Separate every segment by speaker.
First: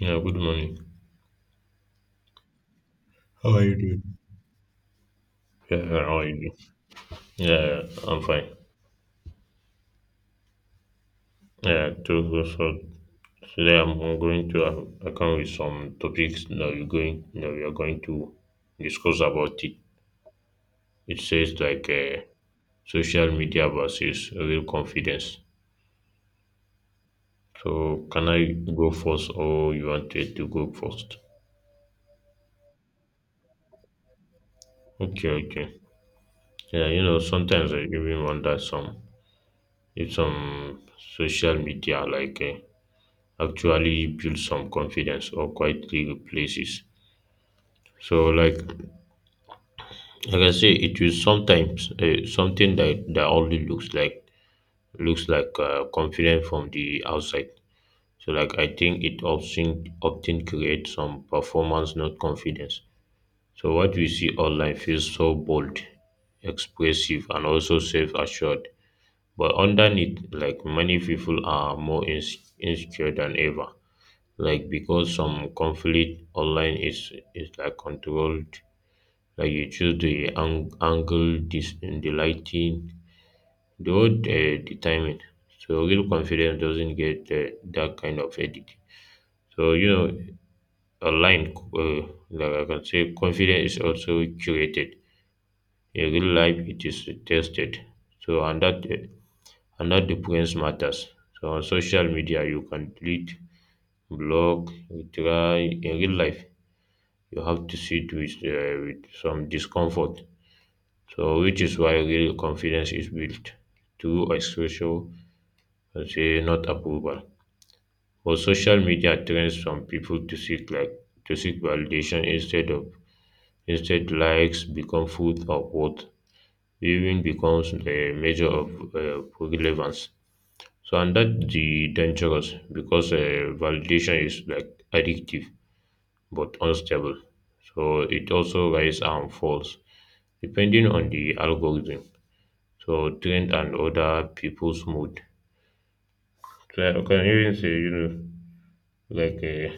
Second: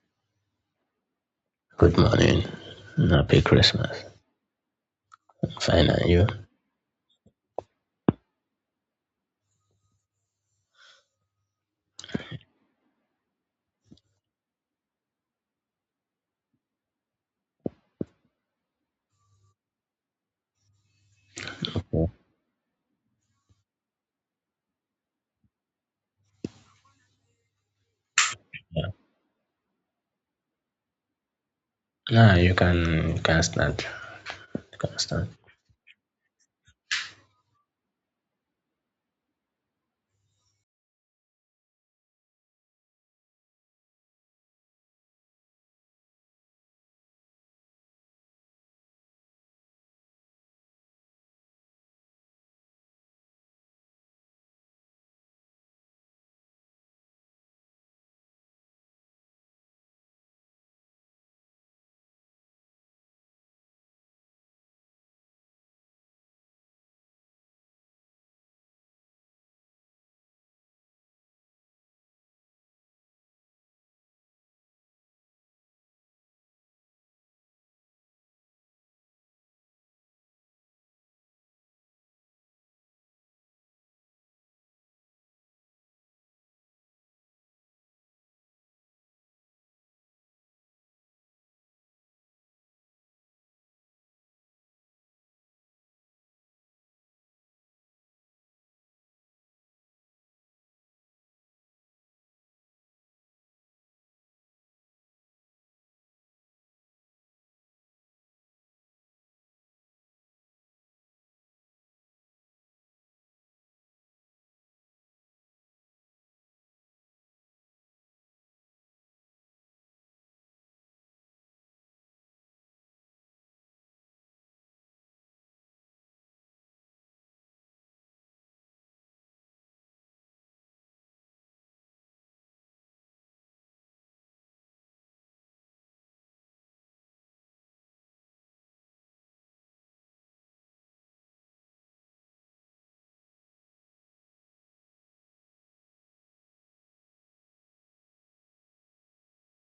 Speaker 1: Yeah, good morning.
Speaker 2: Good morning. Happy
Speaker 1: How are you
Speaker 2: Christmas.
Speaker 1: doing? Yeah,
Speaker 2: Fine, and
Speaker 1: how are
Speaker 2: you?
Speaker 1: you doing? Yeah, I'm fine. Yeah, to go, so today I'm going to I come with some topics that we are going to discuss about it. It says like social media versus real confidence. So can I
Speaker 2: Yeah.
Speaker 1: go first or you wanted to go first?
Speaker 2: Nah, you can start. You can start.
Speaker 1: Okay, okay. Yeah, sometimes I even wonder some if some social media like actually builds some confidence or quietly replaces. So, like I say, it is sometimes something that only looks like confident from the outside. So, like, I think it often creates some performance, not confidence. So, what we see online feels so bold, expressive, and also self-assured. But underneath, like many people are more insecure than ever. Like because some conflict online is like controlled. Like you choose the angle, this the lighting, the road, the timing. So real confidence doesn't get that kind of edit. So you know online, like I can say confidence is also curated. In real life it is tested. So and that difference matters. So on social media you can delete, block, retry. In real life you have to sit with some discomfort. So, which is why real confidence is built through exposure and, say, not approval. But social media trains some people to seek validation, instead of instead likes become food of worth, even becomes a measure of relevance. So and that the dangerous, because validation is like addictive but unstable. So it also rise and falls, depending on the algorithm. So trend and other people's mood. So I can even say, like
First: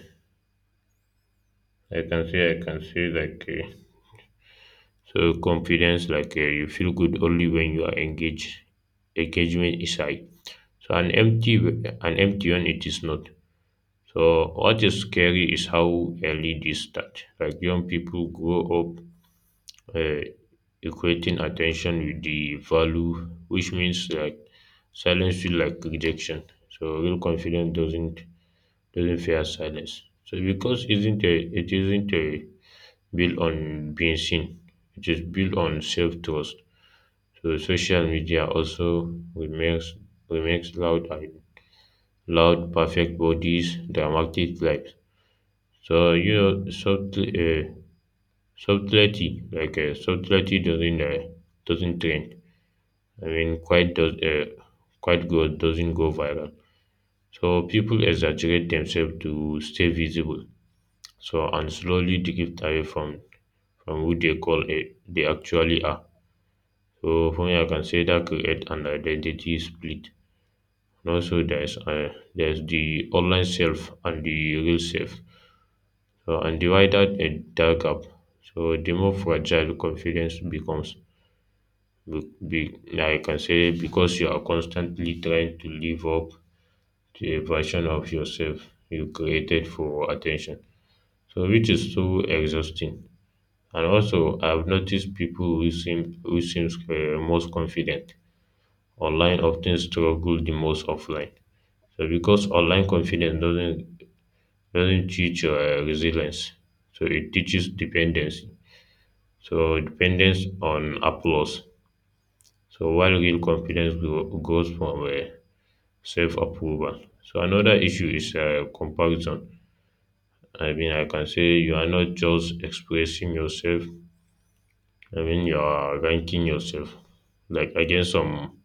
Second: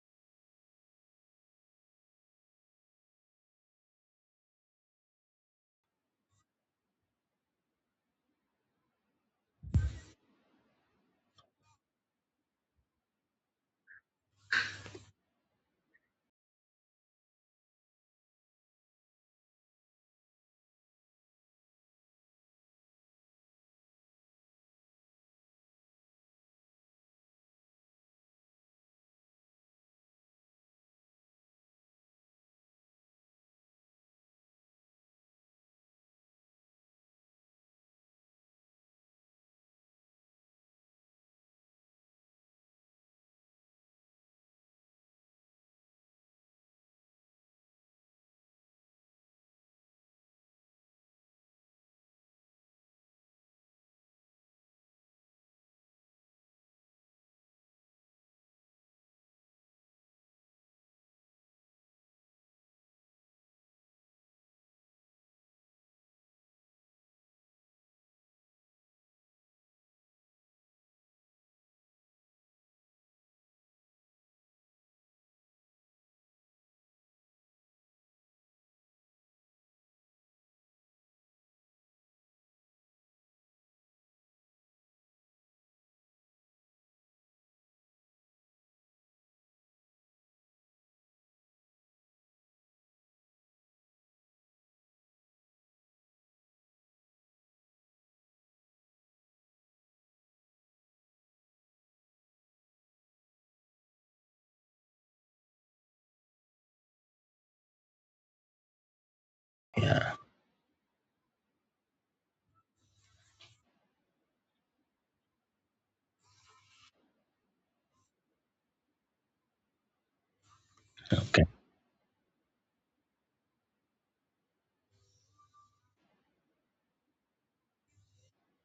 Speaker 1: I can say like so confidence, like you feel good only when you are engaged. Engagement is high. So an empty one, it is not. So what is scary is how early this start. Like young people grow up, uh, equating attention with the value, which means like silence feel like rejection. So real confidence doesn't fear silence. So because isn't a it isn't a built on being seen. It is built on self trust. So social media also remakes loud perfect bodies, dramatic lives. So subtlety doesn't train. I mean, quite good doesn't go viral. So people exaggerate themselves to stay visible. So and slowly drift away from who they call it they actually are. So for me, I can say that create an identity split. And also, there's the online self and the real self. So and divided a dark gap. So the more fragile confidence becomes. Be, I can say because you are constantly trying to live up to a version of yourself you created for attention. So which is so exhausting. And also I've noticed people who seems most confident online often struggle the most offline. So because online confidence doesn't teach resilience, so it teaches dependency. So
Speaker 2: Yeah.
Speaker 1: dependence on applause. So while real confidence goes from self approval. So another issue is comparison. I mean, I can
Speaker 2: Okay.
Speaker 1: say you are not just expressing yourself. I mean, you are ranking yourself like against some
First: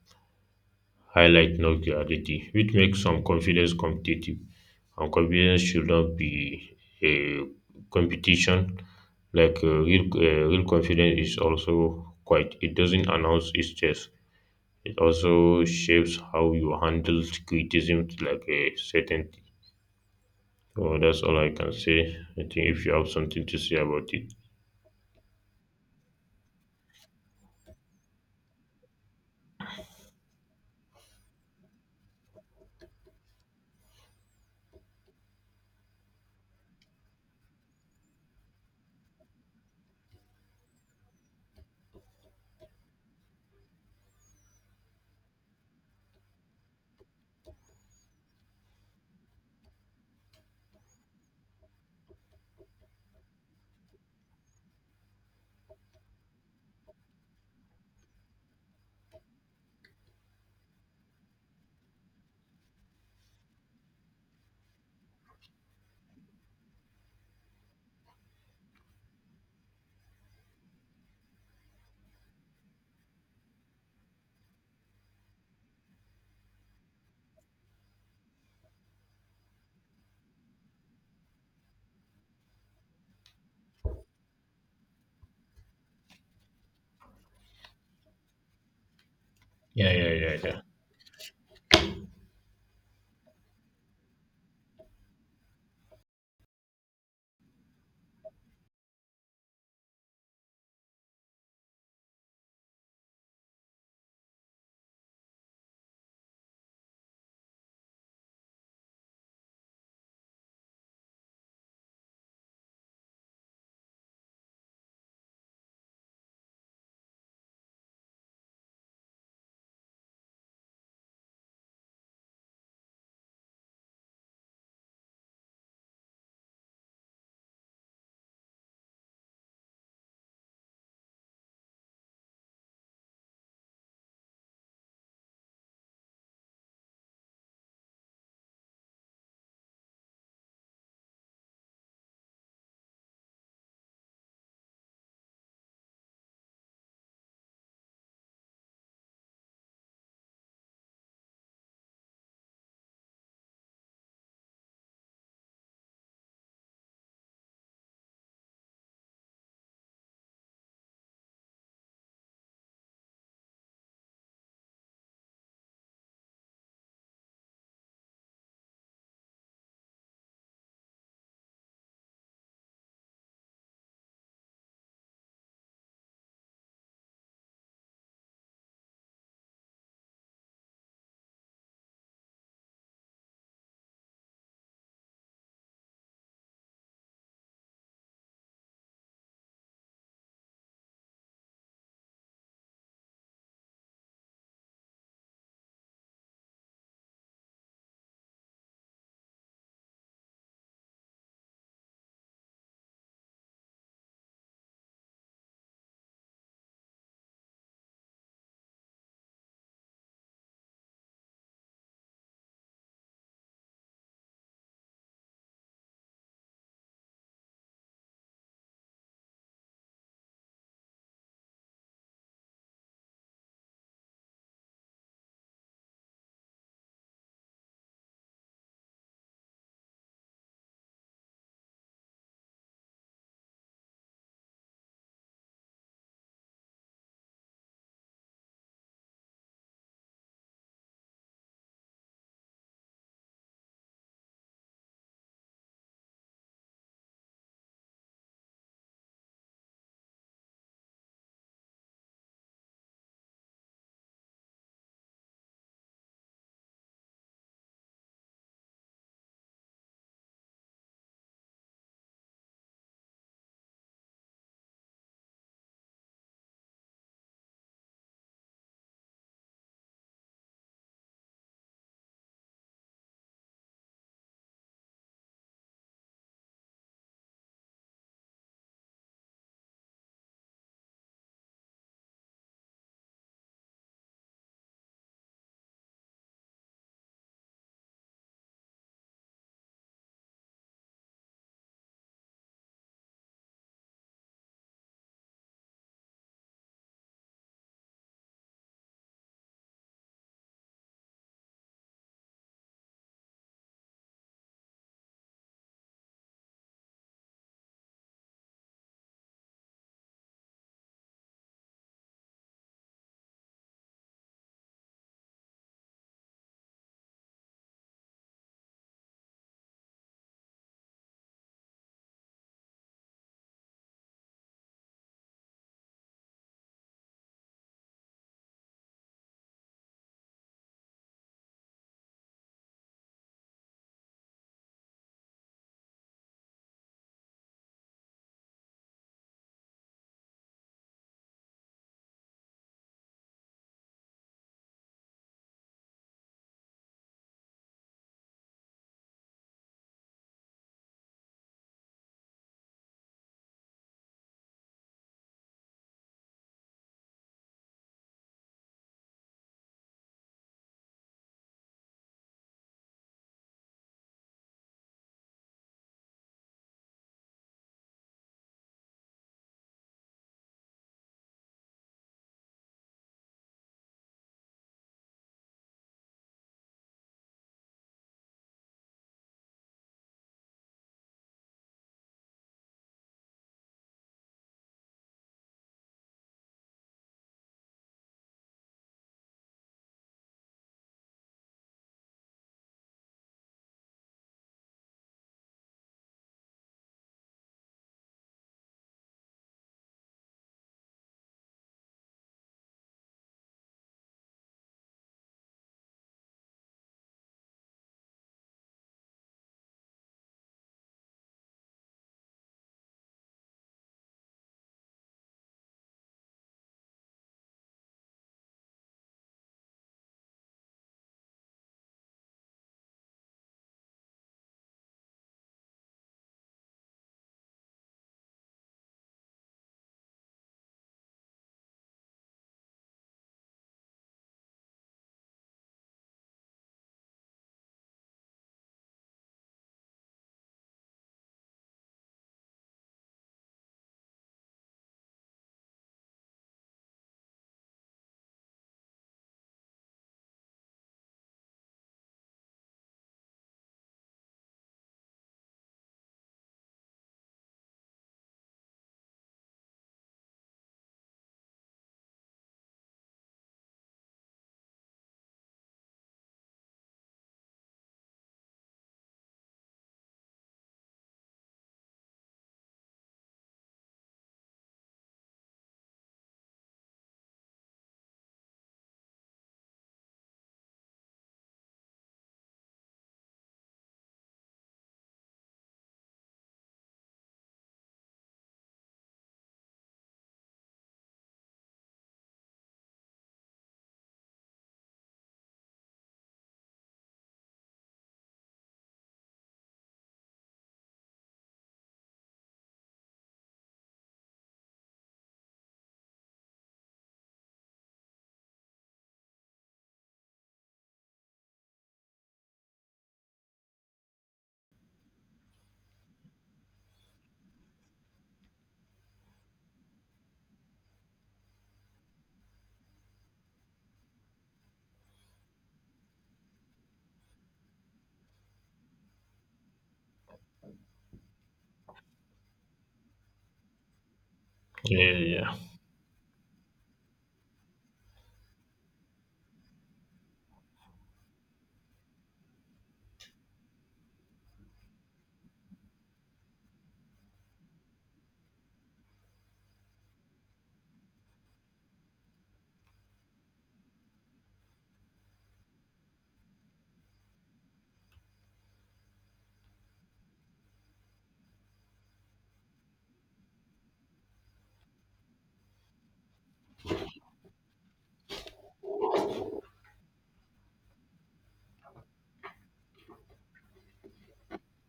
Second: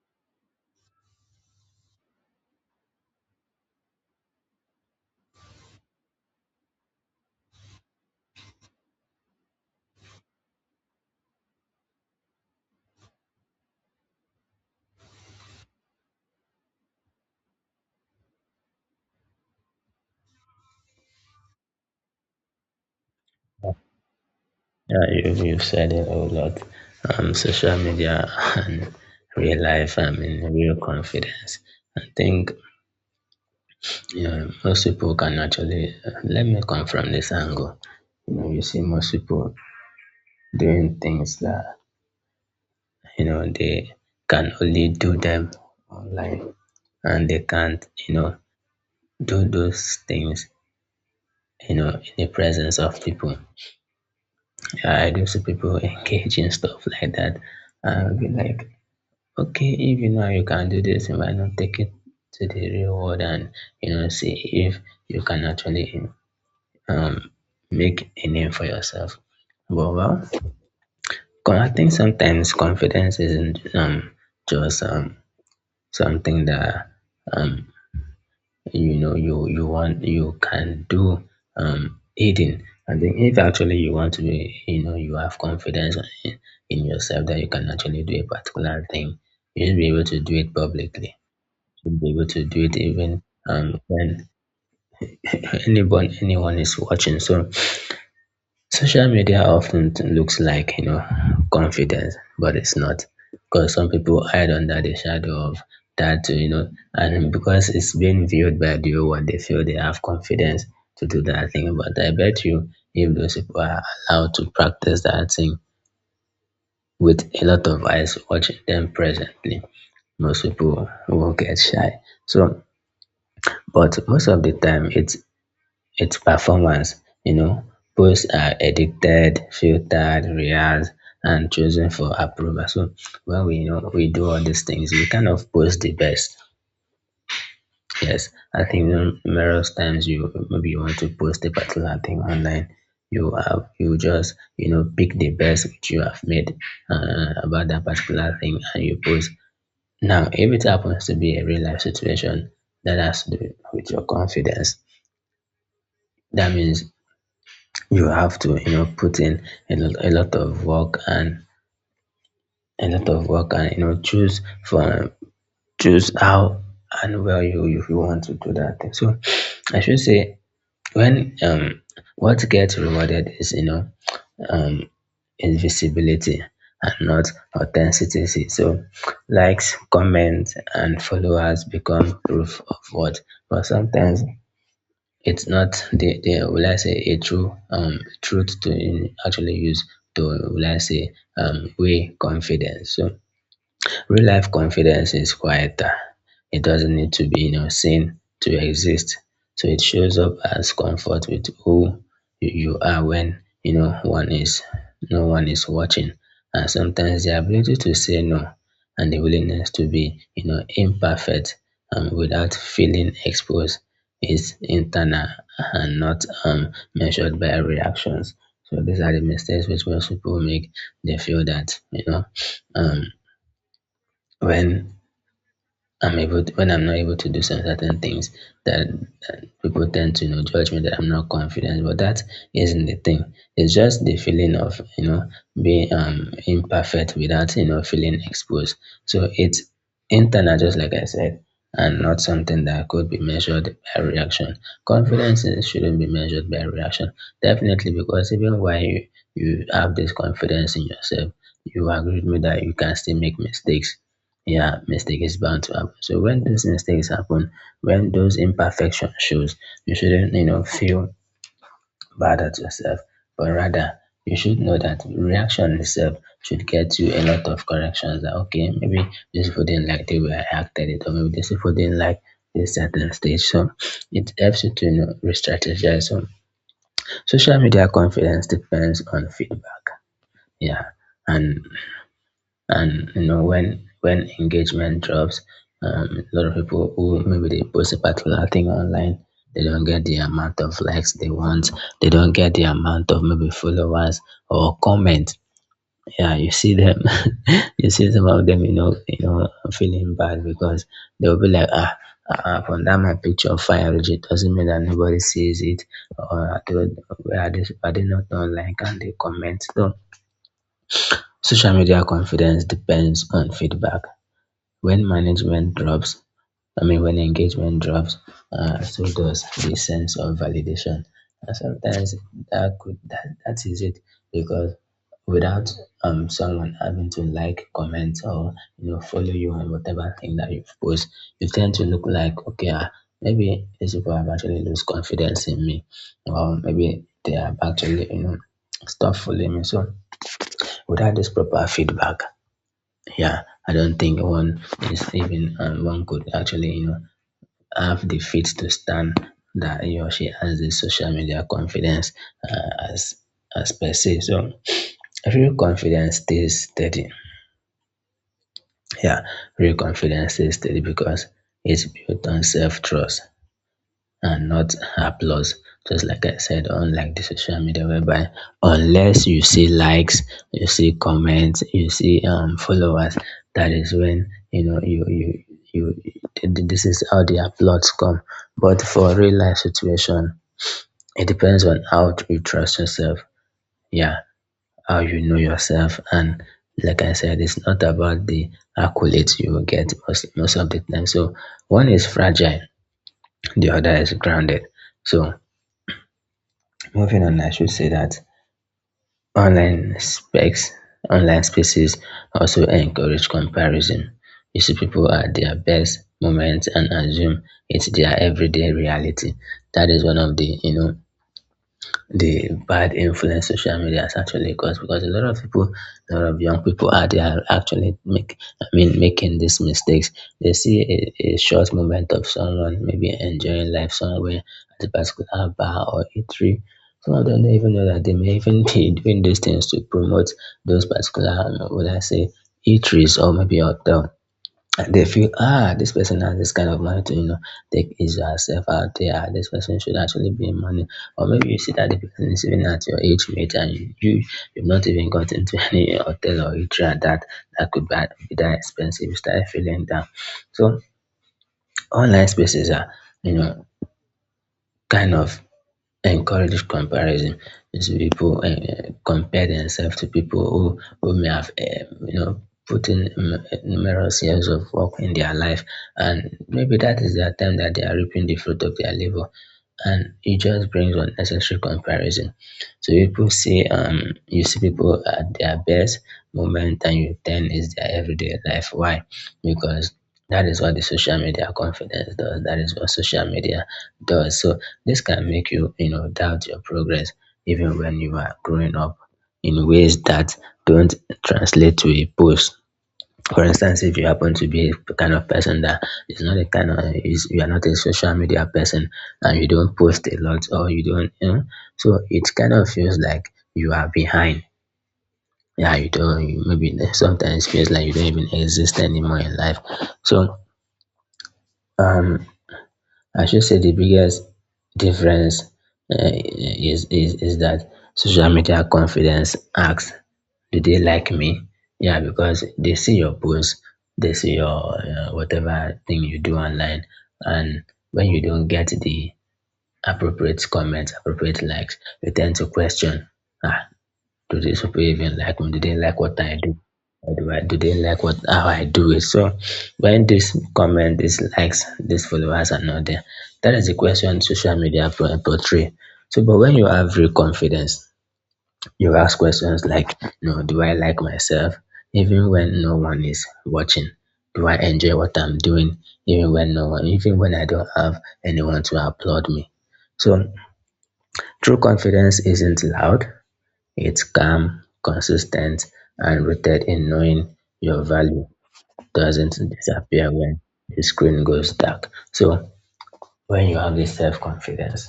Speaker 1: highlight, not reality, which makes some confidence competitive. And confidence should not be a competition. Like real confidence is also quite. It doesn't announce its chest. It also shapes how you handle criticism like a certainty. So that's all I can say. I think if you have something to say about it.
Speaker 2: Yeah, you've said it a whole lot. Social media and real life. I mean, real confidence. I think you know, most people can actually. Let me come from this angle. You know, you see most people doing things that you know they can only do them online, and they can't. You know, do those things, you know, in the presence of people. Yeah, I do see people engage in stuff like that. I'll be like, okay, if you know you can do this, why not take it to the real world and, you know, see if you can actually um, make a name for yourself. But well, I think sometimes confidence isn't just something that um, you know you want you can do hidden, and then if actually you want to be, you know, you have confidence in, in yourself that you can actually do a particular thing, you should be
Speaker 1: Yeah,
Speaker 2: able
Speaker 1: yeah,
Speaker 2: to do
Speaker 1: yeah,
Speaker 2: it
Speaker 1: yeah,
Speaker 2: publicly, you should be able to do it even when anybody anyone is watching. So social media often looks like, you know, confidence, but it's not. Because some people hide under the shadow of that, too, you know, and because it's being viewed by the world, they feel they have confidence to do that thing. But I bet you, if those people are allowed to practice that thing with a lot of eyes watching them presently, most people will get shy. So, but most of the time, it's performance, you know. Posts are edited, filtered, rehearsed, and chosen for approval. So when we, you know, we do all these things, we kind of post the best. Yes, I think numerous times you maybe you want to post a particular thing online, you have you just you know pick the best which you have made about that particular thing and you post. Now, if it happens to be a real life situation that has to do with your confidence, that means you have to, you know, put in a lot of work and a lot of work, and you know choose from choose how and where you if you want to do that thing. So I should say when what gets rewarded is, you know, um invisibility and not authenticity. So likes, comments and followers become proof of what, but sometimes it's not the will I say a true truth to actually use to will I say way confidence. So real life confidence is quieter. It doesn't need to be, you know, seen to exist. So it shows up as comfort with who you are when you know one is no one is watching. And sometimes the ability to say no and the willingness to be, you know, imperfect without feeling exposed is internal and not measured by reactions. So these are the mistakes which most people make. They feel that, you know, um, when when I'm not able to do some certain things, that then people tend to you know judge me that I'm not confident. But that isn't the thing. It's just the feeling of you know being imperfect without you know feeling exposed. So it's internal, just like I said, and not something that could be measured by reaction. Shouldn't be measured by reaction, definitely, because even while you have this confidence in yourself, you agree with me that you can still make mistakes. Yeah, mistake is bound to happen, so when those mistakes happen, when those imperfection shows, you shouldn't you know feel bad at yourself, but rather you should know that reaction itself should get you a lot of corrections that okay maybe this people didn't like the way I acted it, or maybe this people didn't like this certain stage. So it helps you to, you know, re-strategize. So social media confidence depends on feedback, yeah, and you know when engagement drops, a lot of people who maybe they post a particular thing online, they don't get the amount of likes they want, they don't get the amount of maybe followers or comments. Yeah, you see them, you see some of them, you know, you know feeling bad because they'll be like, ah, from that my picture of fire it doesn't mean that nobody sees it, or where are they, are they not on like and they comment. So social media confidence depends on feedback when management drops. I mean, when engagement drops, so does the sense of validation. And sometimes that could that is it, because without someone having to like comment or you know follow you on whatever thing that you post, you tend to look like okay ah, maybe these people have actually lose confidence in me, or maybe they have actually you know stop following me. So without this proper feedback, yeah, I don't think one is even one could actually you know have the faith to stand that he or she has the social media confidence uh, as as per se. So real confidence stays steady. Yeah, real confidence stays steady because it's built on self trust and not applause. Just like I said, unlike the social media, whereby unless you see likes, you see comments, you see followers, that is when you know you. This is how the applause come. But for real life situation, it depends on how you trust yourself. Yeah, how you know yourself, and like I said, it's not about the accolades you will get most of the time. So one is fragile, the other is grounded. So moving on, I should say that online specs, online spaces also encourage comparison. You see people at their best moments and assume it's their everyday reality. That is one of the you know the bad influence social media has actually caused, because a lot of people, a lot of young people out there are actually I mean, making these mistakes. They see a short moment of someone maybe enjoying life somewhere at a particular bar or eatery. Some of them don't even know that they may even be doing these things to promote those particular, what I say, eateries or maybe hotel. They feel ah this person has this kind of money to, you know, take his or herself out there, this person should actually be in money. Or maybe you see that the person is even at your age mate, and you've not even gotten to any hotel or eatery that that could be, be that expensive, you start feeling down. So online spaces are, you know, kind of encourage comparison. So people compare themselves to people who may have you know, put in numerous years of work in their life, and maybe that is their time that they are reaping the fruit of their labor, and it just brings unnecessary comparison. So people say you see people at their best moment and you think is their everyday life. Why? Because that is what the social media confidence does, that is what social media does. So this can make you, you know, doubt your progress even when you are growing up in ways that don't translate to a post. For instance, if you happen to be a kind of person that is not a kind of is you are not a social media person, and you don't post a lot or you don't, you know, so it kind of feels like you are behind. Yeah, you don't. You maybe sometimes feels like you don't even exist anymore in life. So um, I should say the biggest difference is that social media confidence asks, do they like me? Yeah, because they see your post, they see your whatever thing you do online, and when you don't get the appropriate comments, appropriate likes, you tend to question, ah, do these people
Speaker 1: yeah,
Speaker 2: even
Speaker 1: yeah,
Speaker 2: like me?
Speaker 1: yeah,
Speaker 2: Do they like what I do? Or do they like what how I do it? So when this comment, these likes, these followers are not there, that is the question social media portray. So but when you have real confidence, you ask questions like, no, do I like myself? Even when no one is watching, do I enjoy what I'm doing? Even when no one, even when I don't have anyone to applaud me. So true confidence isn't loud. It's calm, consistent, and rooted in knowing your value doesn't disappear when the screen goes dark. So when you have this self-confidence,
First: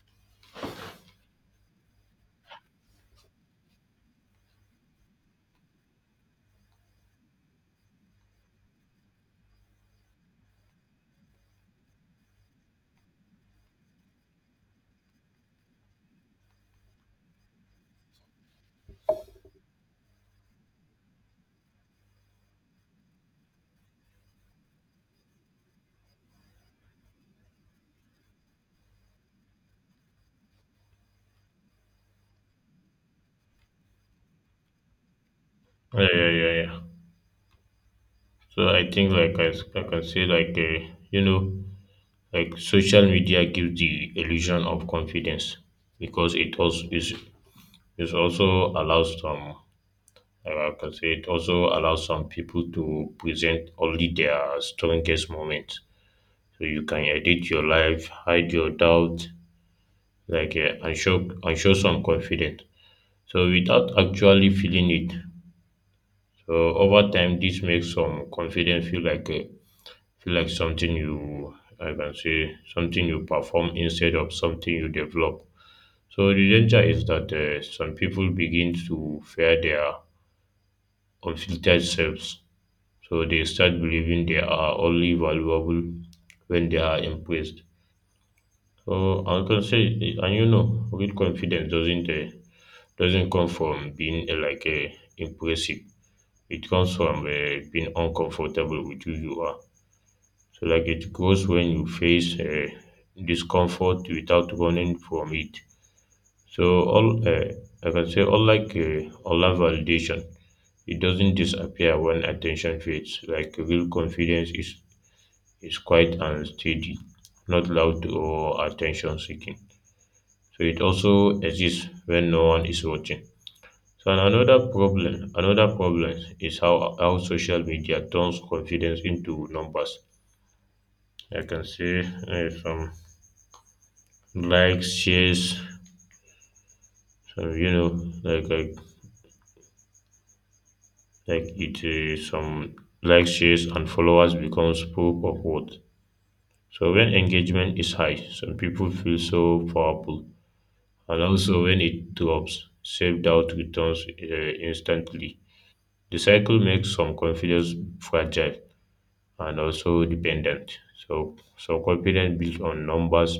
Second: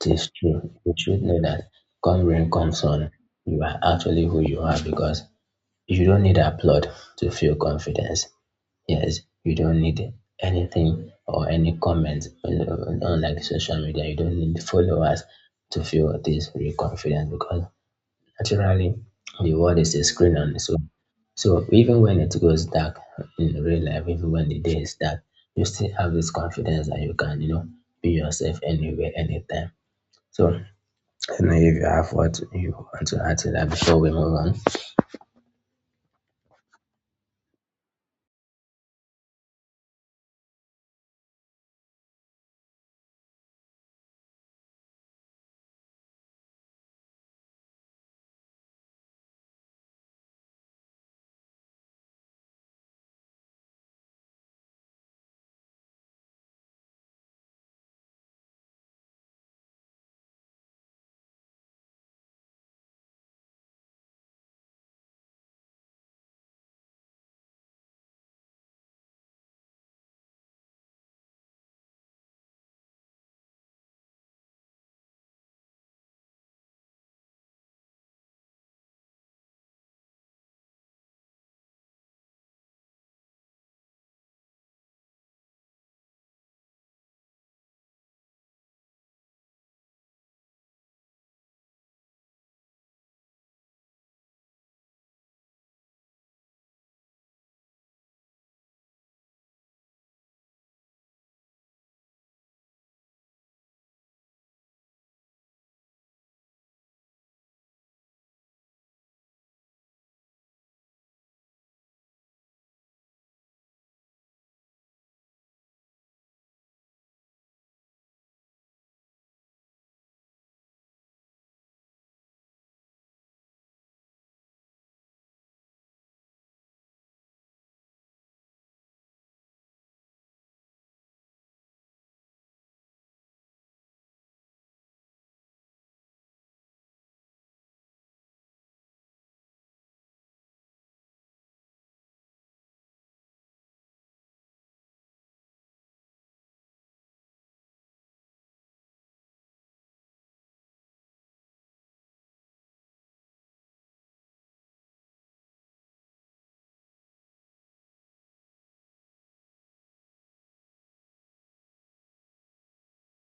Speaker 2: it is true. You should know that come rain, come sun, you are actually who you are because you don't need applaud to feel confidence. Yes, you don't need anything or any comments unlike social media. You don't need followers to feel this real confidence because naturally the world is a screen on its own. So even when it goes dark in real life, even when the day is dark, you still have this confidence that you can, be yourself anywhere, anytime. So I don't know if you have what you want to add to that before we move on.
Speaker 1: yeah, yeah, yeah, yeah. So I think like I can say like like social media gives the illusion of confidence, because it also is also allows some I can say it also allows some people to present only their strongest moments. So you can edit your life, hide your doubt, like and show some confidence. So without actually feeling it, over time, this makes some confidence feel like something you I can say something you perform instead of something you develop. So the danger is that some people begin to fear their unfiltered selves. So they start believing they are only valuable when they are impressed. So I can say, and real confidence doesn't come from being like impressive. It comes from being uncomfortable with who you are. So, like, it grows when you face discomfort without running from it. So, all I can say, unlike online validation, it doesn't disappear when attention fades. Like, real confidence is quiet and steady, not loud or attention seeking. So, it also exists when no one is watching. So and another problem is how social media turns confidence into numbers. I can say some likes, shares, some you know, like like like it some likes, shares, and followers becomes proof of worth. So when engagement is high, some people feel so powerful, and also when it drops, self doubt returns instantly. The cycle makes some confidence fragile and also dependent. So confidence built on numbers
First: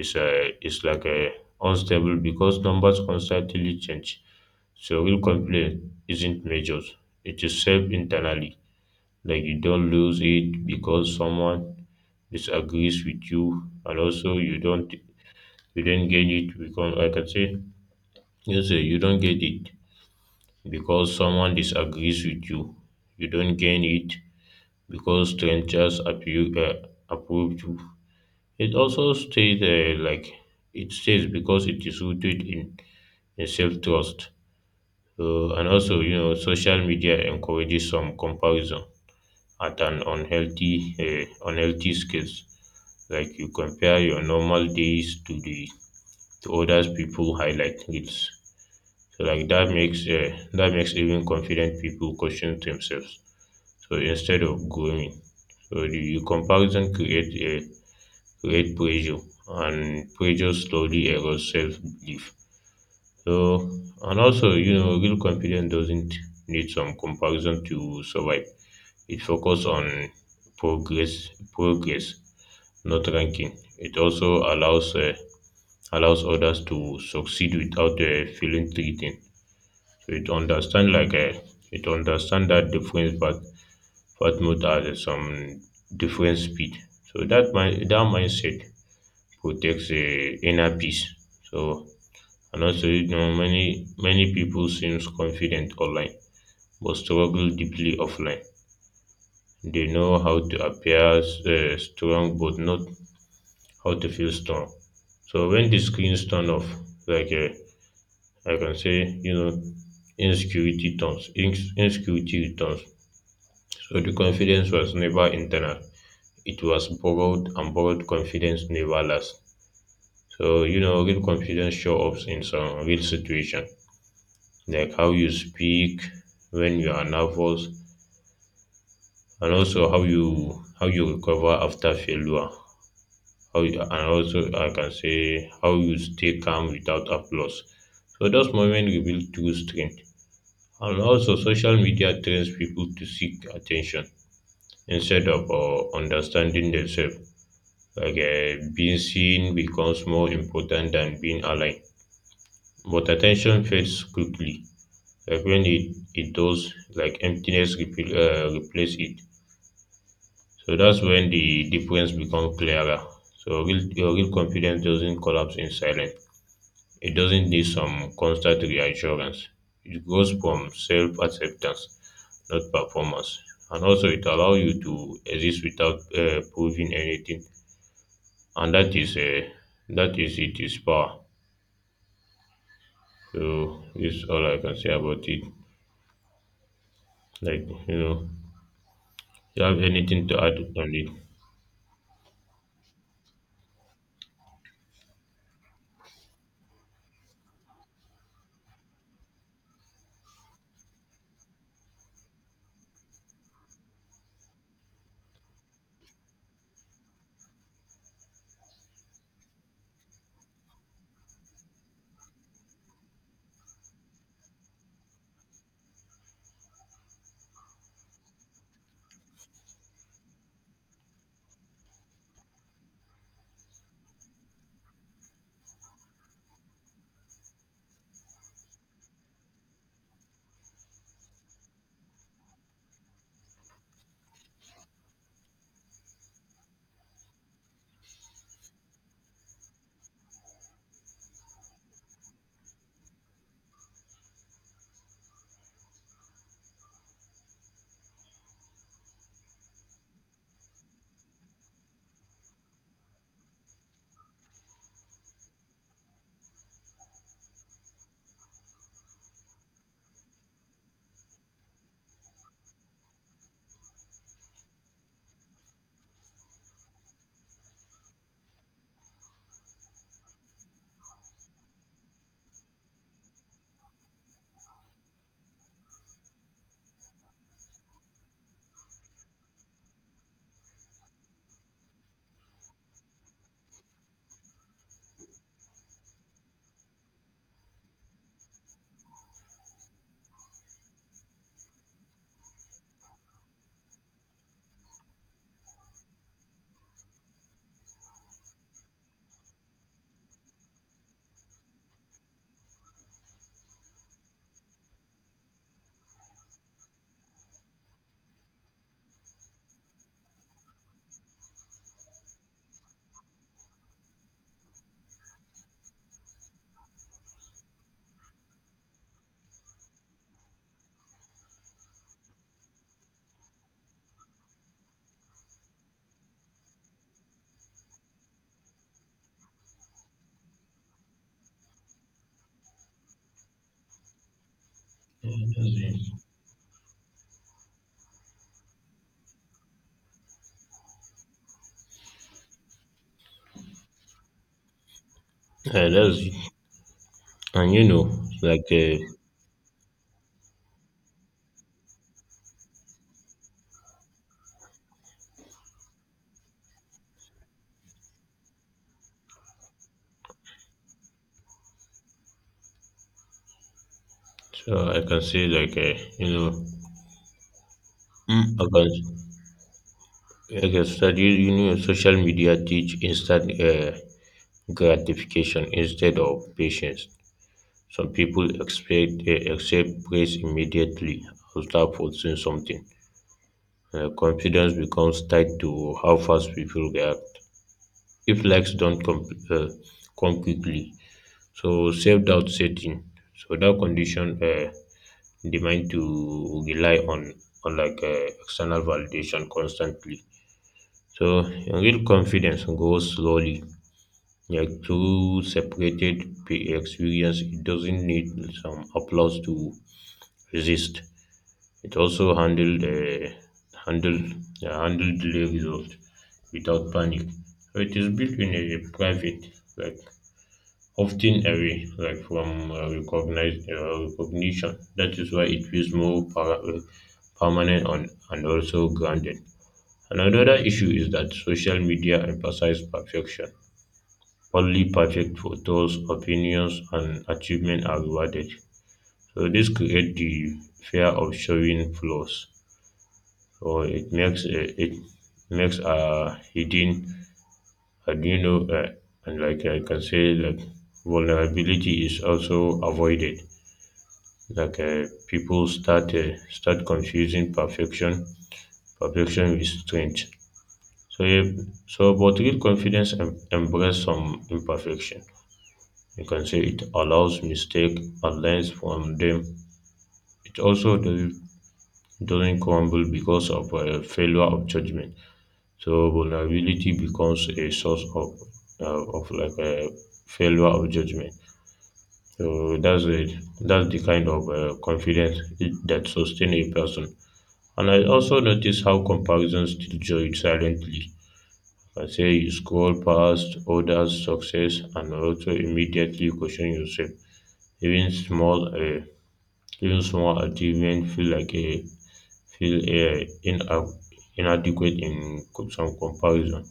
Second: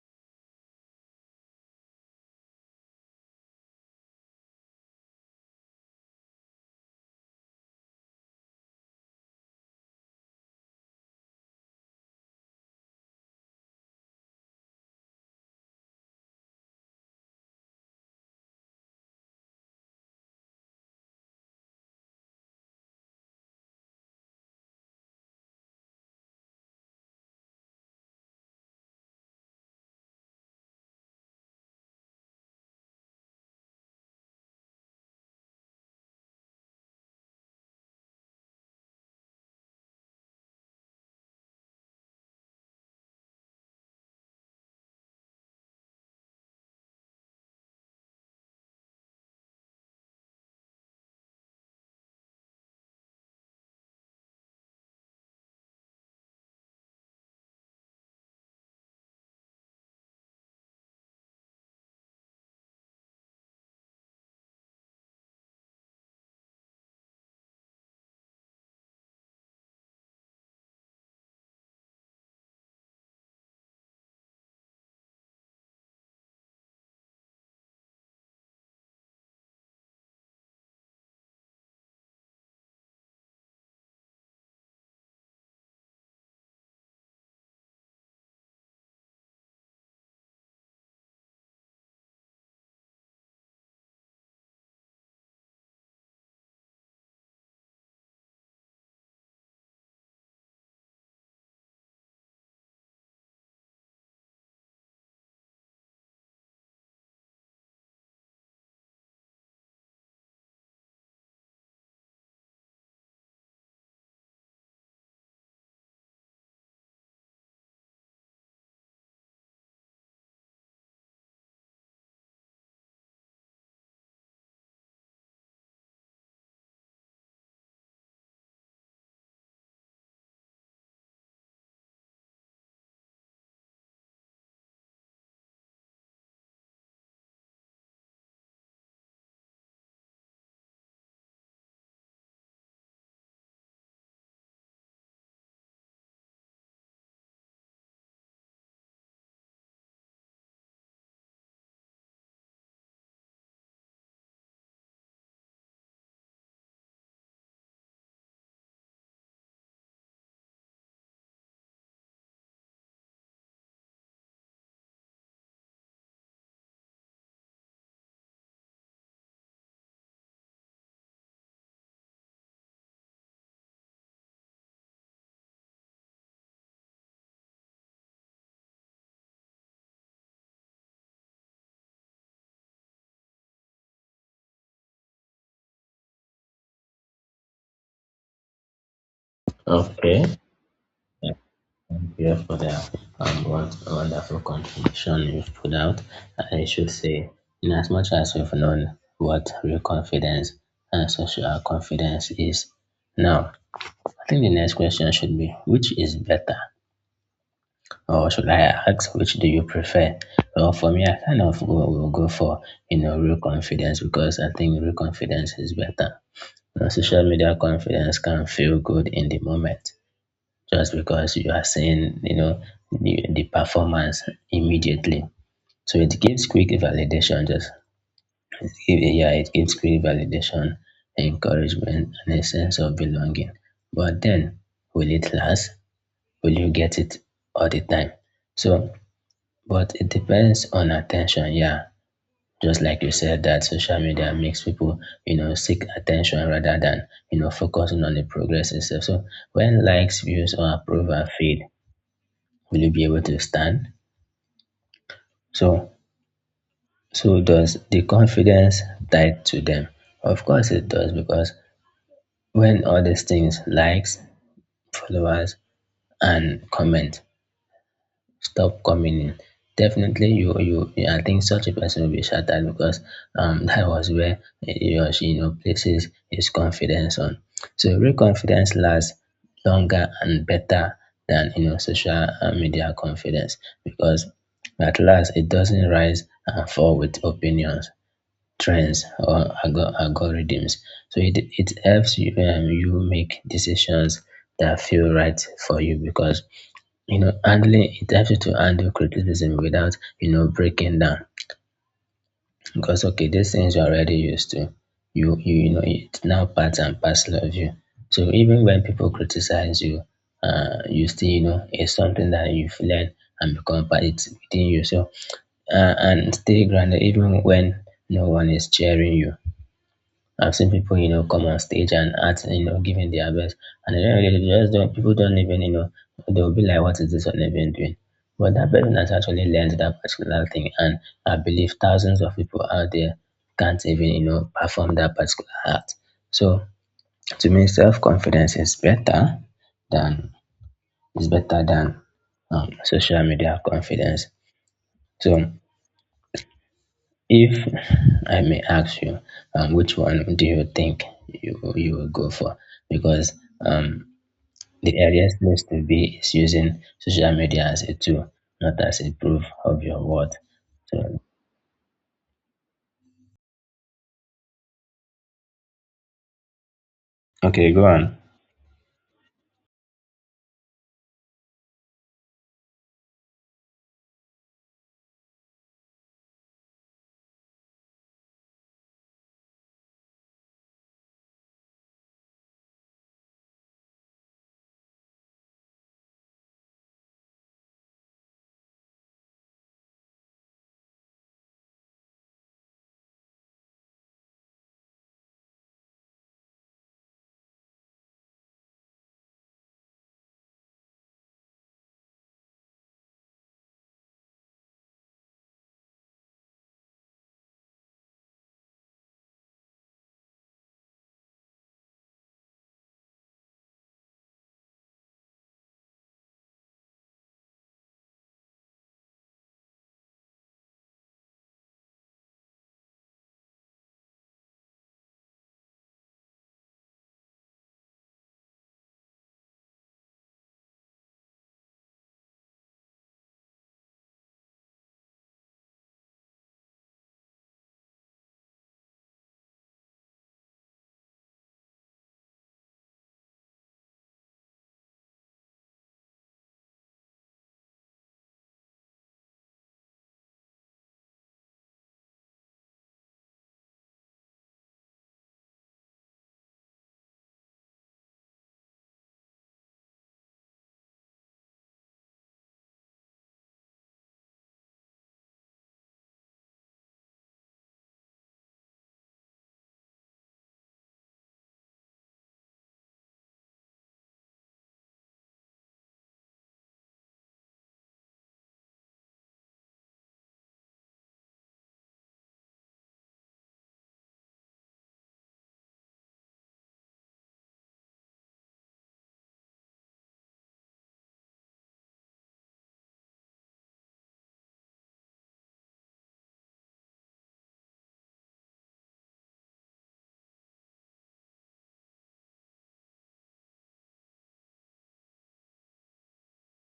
Speaker 1: is like a unstable, because numbers constantly change. So real confidence isn't measured; it is saved internally. Like you don't lose it because someone disagrees with you, and also you don't get it because like I can say you don't get it because someone disagrees with you. You don't gain it because strangers appear, approve you. It also stays because it is rooted in self trust. And also, social media encourages some comparison at an unhealthy scales. Like you compare your normal days to others people highlight reels. So like that makes even confident people question themselves. So instead of growing, so the comparison creates a great pressure, and pressure slowly erodes self belief. So and also real confidence doesn't need some comparison to survive. It focuses on progress, not ranking. It also allows others to succeed without feeling threatened. So it understand that difference, but not at some different speed. So that mindset protects the inner peace. So and also many people seems confident online but struggle deeply offline. They know how to appear strong but not how to feel strong. So when the screens turn off, like I can say, insecurity returns. So the confidence was never internal. It was borrowed, and borrowed confidence never lasts. So, real confidence shows up in some real situation, like how you speak when you are nervous, and also how you recover after failure. How you, and also I can say how you stay calm without applause. So those moments reveal true strength. And also, social media trains people to seek attention instead of understanding themselves. Like being seen becomes more important than being aligned. But attention fades quickly, like when it does, like emptiness replace it. So that's when the difference becomes clearer. So your real confidence doesn't collapse in silence. It doesn't need some constant reassurance. It grows from self-acceptance, not performance. And also it allows you to exist without proving anything. And that is it is power. So this is all I can say about it. Like you have anything
Speaker 2: Okay.
Speaker 1: to add on it.
Speaker 2: Yeah, thank you for the what a wonderful contribution you've put out. I should say, in as much as we've known what real confidence and social confidence is now, I think the next question should be which is better, or should I ask which do you prefer? Well, for me, I kind of will go for you know real confidence because I think real confidence is better. You know, social media confidence can feel good in the moment just because you are seeing you know the performance immediately. So it gives quick validation. Yeah, it gives quick validation, encouragement, and a sense of belonging. But then, will it last? Will you get it all the time? So, but it depends on attention, yeah. Just like you said that social media makes people, you know, seek attention rather than, you know, focusing on the progress itself. So when likes, views or approval fade, will you be able to stand? So so does the confidence tied to them? Of course it does because when all these things likes, followers and comment stop coming in. Definitely, I think such a person will be shattered because that was where he or she, you know, places his confidence on. So, real confidence lasts longer and better than, you know, social media confidence because at last it doesn't rise and fall with opinions, trends, or algorithms. So, it helps you, you make decisions that feel right for you because you know, handling it helps you to handle criticism without, you know, breaking down. Because okay, these things you're already used to. You know it's now part and parcel of you. So even when people criticize you, you still you know it's something that you've learned and become part it's within you. So and stay grounded even when no one is cheering you. I've seen people, you know, come on stage and act, you know, giving their best, and they just don't. People don't even, you know, they'll be like, "What is this one even doing?" But that person has actually learned that particular thing, and I believe thousands of people out there can't even, you know, perform that particular act. So to me, self confidence is better than is better than social media confidence. So
Speaker 1: That's.
Speaker 2: if
Speaker 1: And you know,
Speaker 2: I may
Speaker 1: like
Speaker 2: ask you, which one do you think you will go for? Because um, the earliest place to be is using social media as a tool, not as a proof of your worth. So,
Speaker 1: so I can say, like
Speaker 2: okay, go on.
Speaker 1: I can I can start social media teach instant gratification instead of patience. Some people expect accept praise immediately after posting something. Confidence becomes tied to how fast people react. If likes don't uh, come quickly, so self doubt setting. So that condition. Demand to rely on like external validation constantly. So real confidence grows slowly, like through separated experience. It doesn't need some applause to resist. It also handled handled delay result without panic. So it is built in a private, like often away like from recognition. That is why it feels more permanent on, and also grounded. Another issue is that social media emphasizes perfection. Only perfect photos, opinions, and achievement are rewarded. So this creates the fear of showing flaws. So it makes a hidden, and like I can say, like vulnerability is also avoided. People start confusing perfection with strength. So if, so but real confidence embrace some imperfection. You can say it allows mistake and learns from them. It also doesn't crumble because of a failure of judgment. So vulnerability becomes a source of a failure of judgment. So that's it. That's the kind of confidence that sustain a person. And I also notice how comparisons still jolt silently. I say you scroll past others' success and also immediately question yourself. Even small, uh, even small achievement feel like a feel ina- inadequate in some comparison.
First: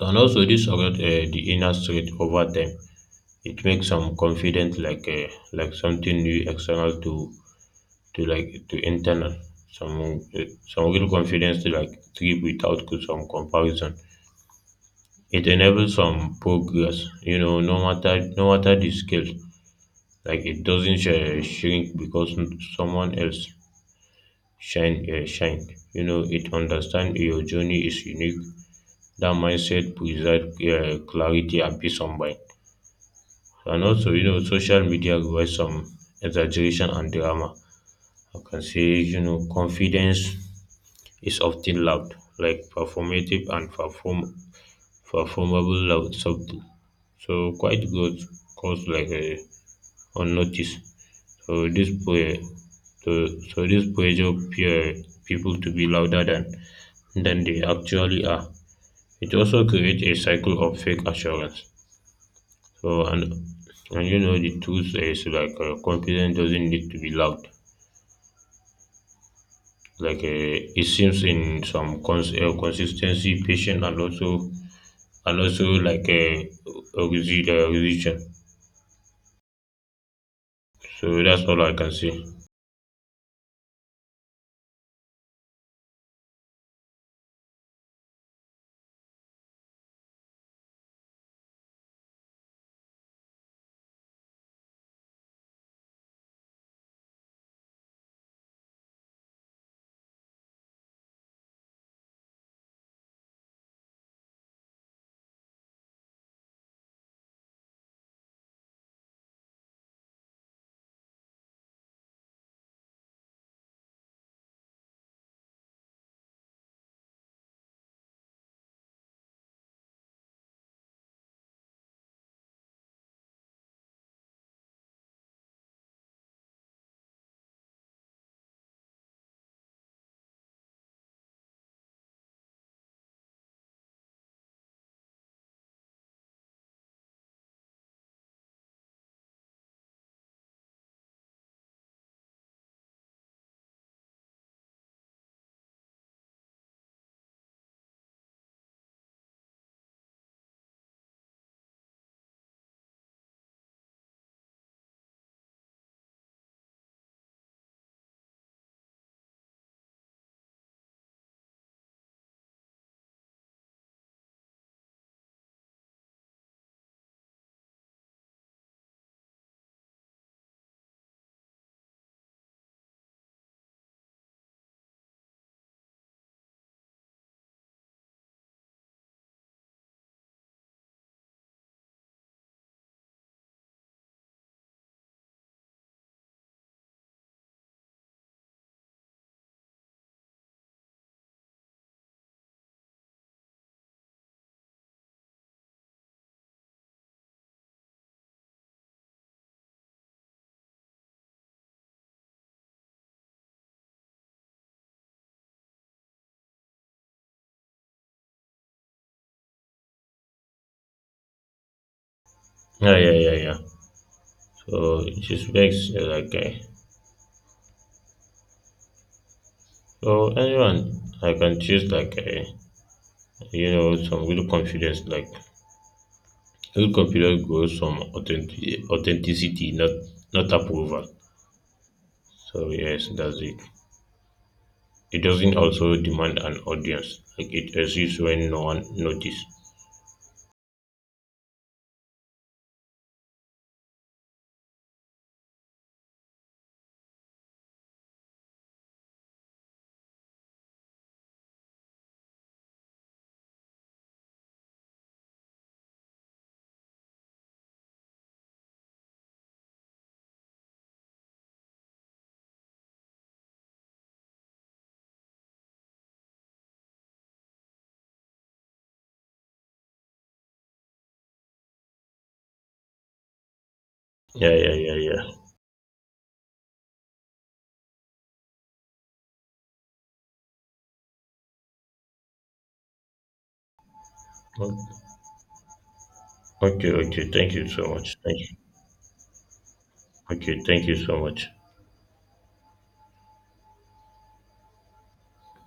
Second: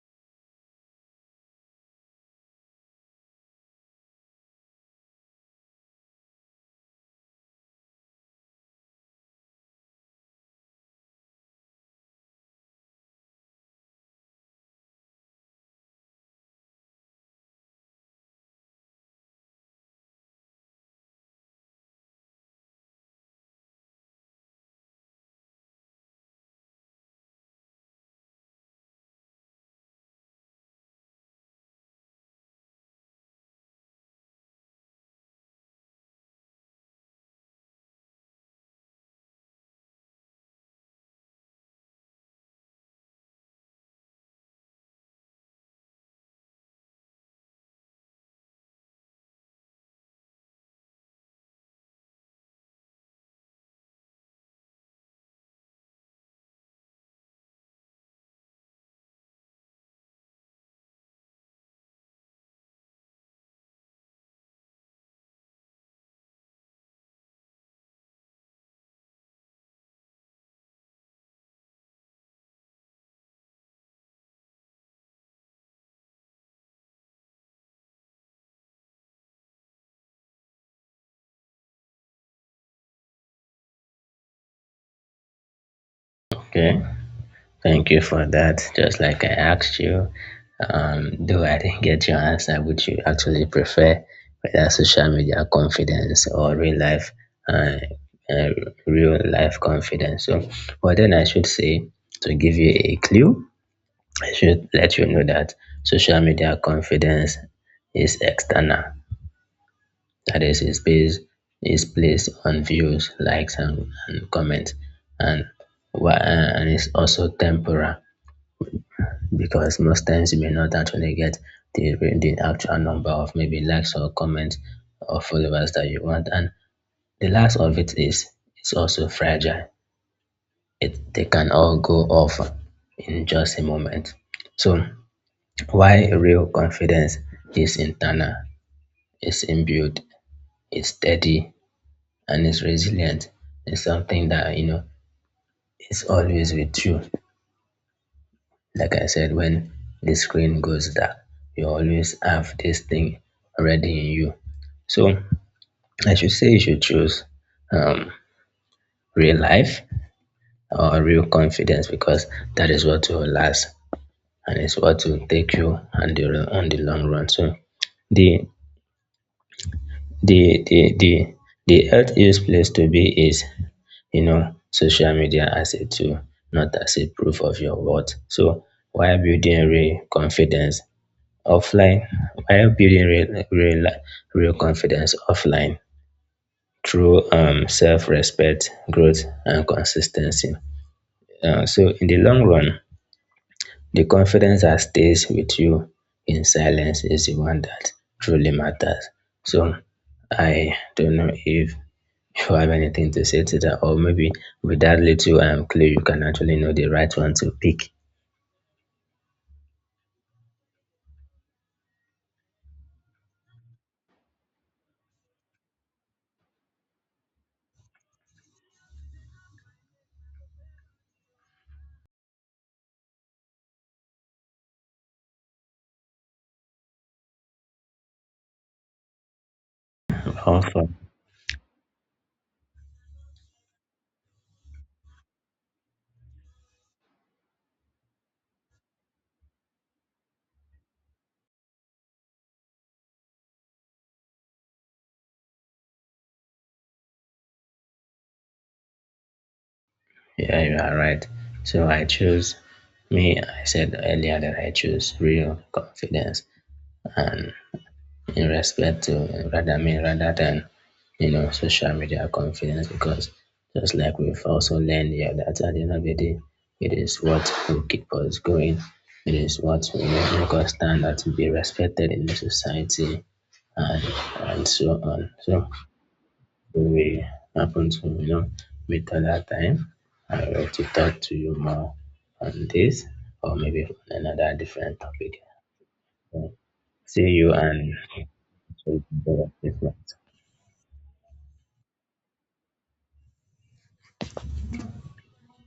Speaker 1: And also this about the inner strength over time. It makes some confident like something new external to like to internal. Some uh, some real confidence to like trip without some comparison. It enables some progress, no matter the scale. Like it doesn't shrink because someone else shine. It understand your journey is unique. That mindset preserve clarity and peace of mind. And also, social media provides some exaggeration and drama. I can say, confidence is often loud, like performative and performable loud something. So quiet goes like unnoticed. So so, this pressure peer people to be louder than they actually are. It also creates a cycle of fake assurance. So and the truth is like confidence doesn't need to be loud. Like it seems in some consistency, patient, and also like a religion. So that's all I can say.
Speaker 2: Okay. Thank you for that. Just like I asked you, though I didn't get your answer, would you actually prefer whether social media confidence or uh, uh, real life confidence? So, well, then I should say to give you a clue, I should let you know that social media confidence is external. That is based is placed on views, likes, and comments, and and it's also temporal because most times you may not actually get the actual number of maybe likes or comments or followers that you want. And the last of it is it's also fragile. It they can all go off in just a moment. So why real confidence is internal, is inbuilt, is steady, and is resilient. It's something that you know is always with you. Like I said, when the screen goes dark, you always have this thing already in you. So I should say you should choose um, real life or real confidence because that is what will last and it's what will take you on the long run. So the the the the the healthiest place to be is you know social media as a tool, not as a proof of your worth. So why building real confidence offline, while building real confidence offline through self-respect, growth, and consistency. So in the long run, the confidence that stays with you in silence is the one that truly matters. So I don't know if you have anything to say to that, or maybe with that little clue, you can actually know the right one to pick.
Speaker 1: Yeah, yeah, yeah, yeah. So it just makes like so anyone I can choose like some real confidence like real confidence goes from authenticity, not
Speaker 2: Awesome.
Speaker 1: approval. So yes, that's it. It doesn't also demand an audience. Like it exists when no one notices.
Speaker 2: Yeah, you are right. So I choose me. I said earlier that I choose real confidence and in respect to rather me rather than you know social media confidence because just like we've also learned here that at the end of the day, it is what will keep us going. It is what will make us stand out to be respected in the society and
Speaker 1: Yeah,
Speaker 2: and
Speaker 1: yeah,
Speaker 2: so
Speaker 1: yeah, yeah.
Speaker 2: on. So will happen to you know meet another time. I love to talk to you more on this or maybe on another different
Speaker 1: O-
Speaker 2: topic. Bon,
Speaker 1: Okay, okay.
Speaker 2: see
Speaker 1: Thank
Speaker 2: you
Speaker 1: you so
Speaker 2: and
Speaker 1: much.
Speaker 2: hope
Speaker 1: Thank you.
Speaker 2: you have a good night.
Speaker 1: Okay, thank you so much.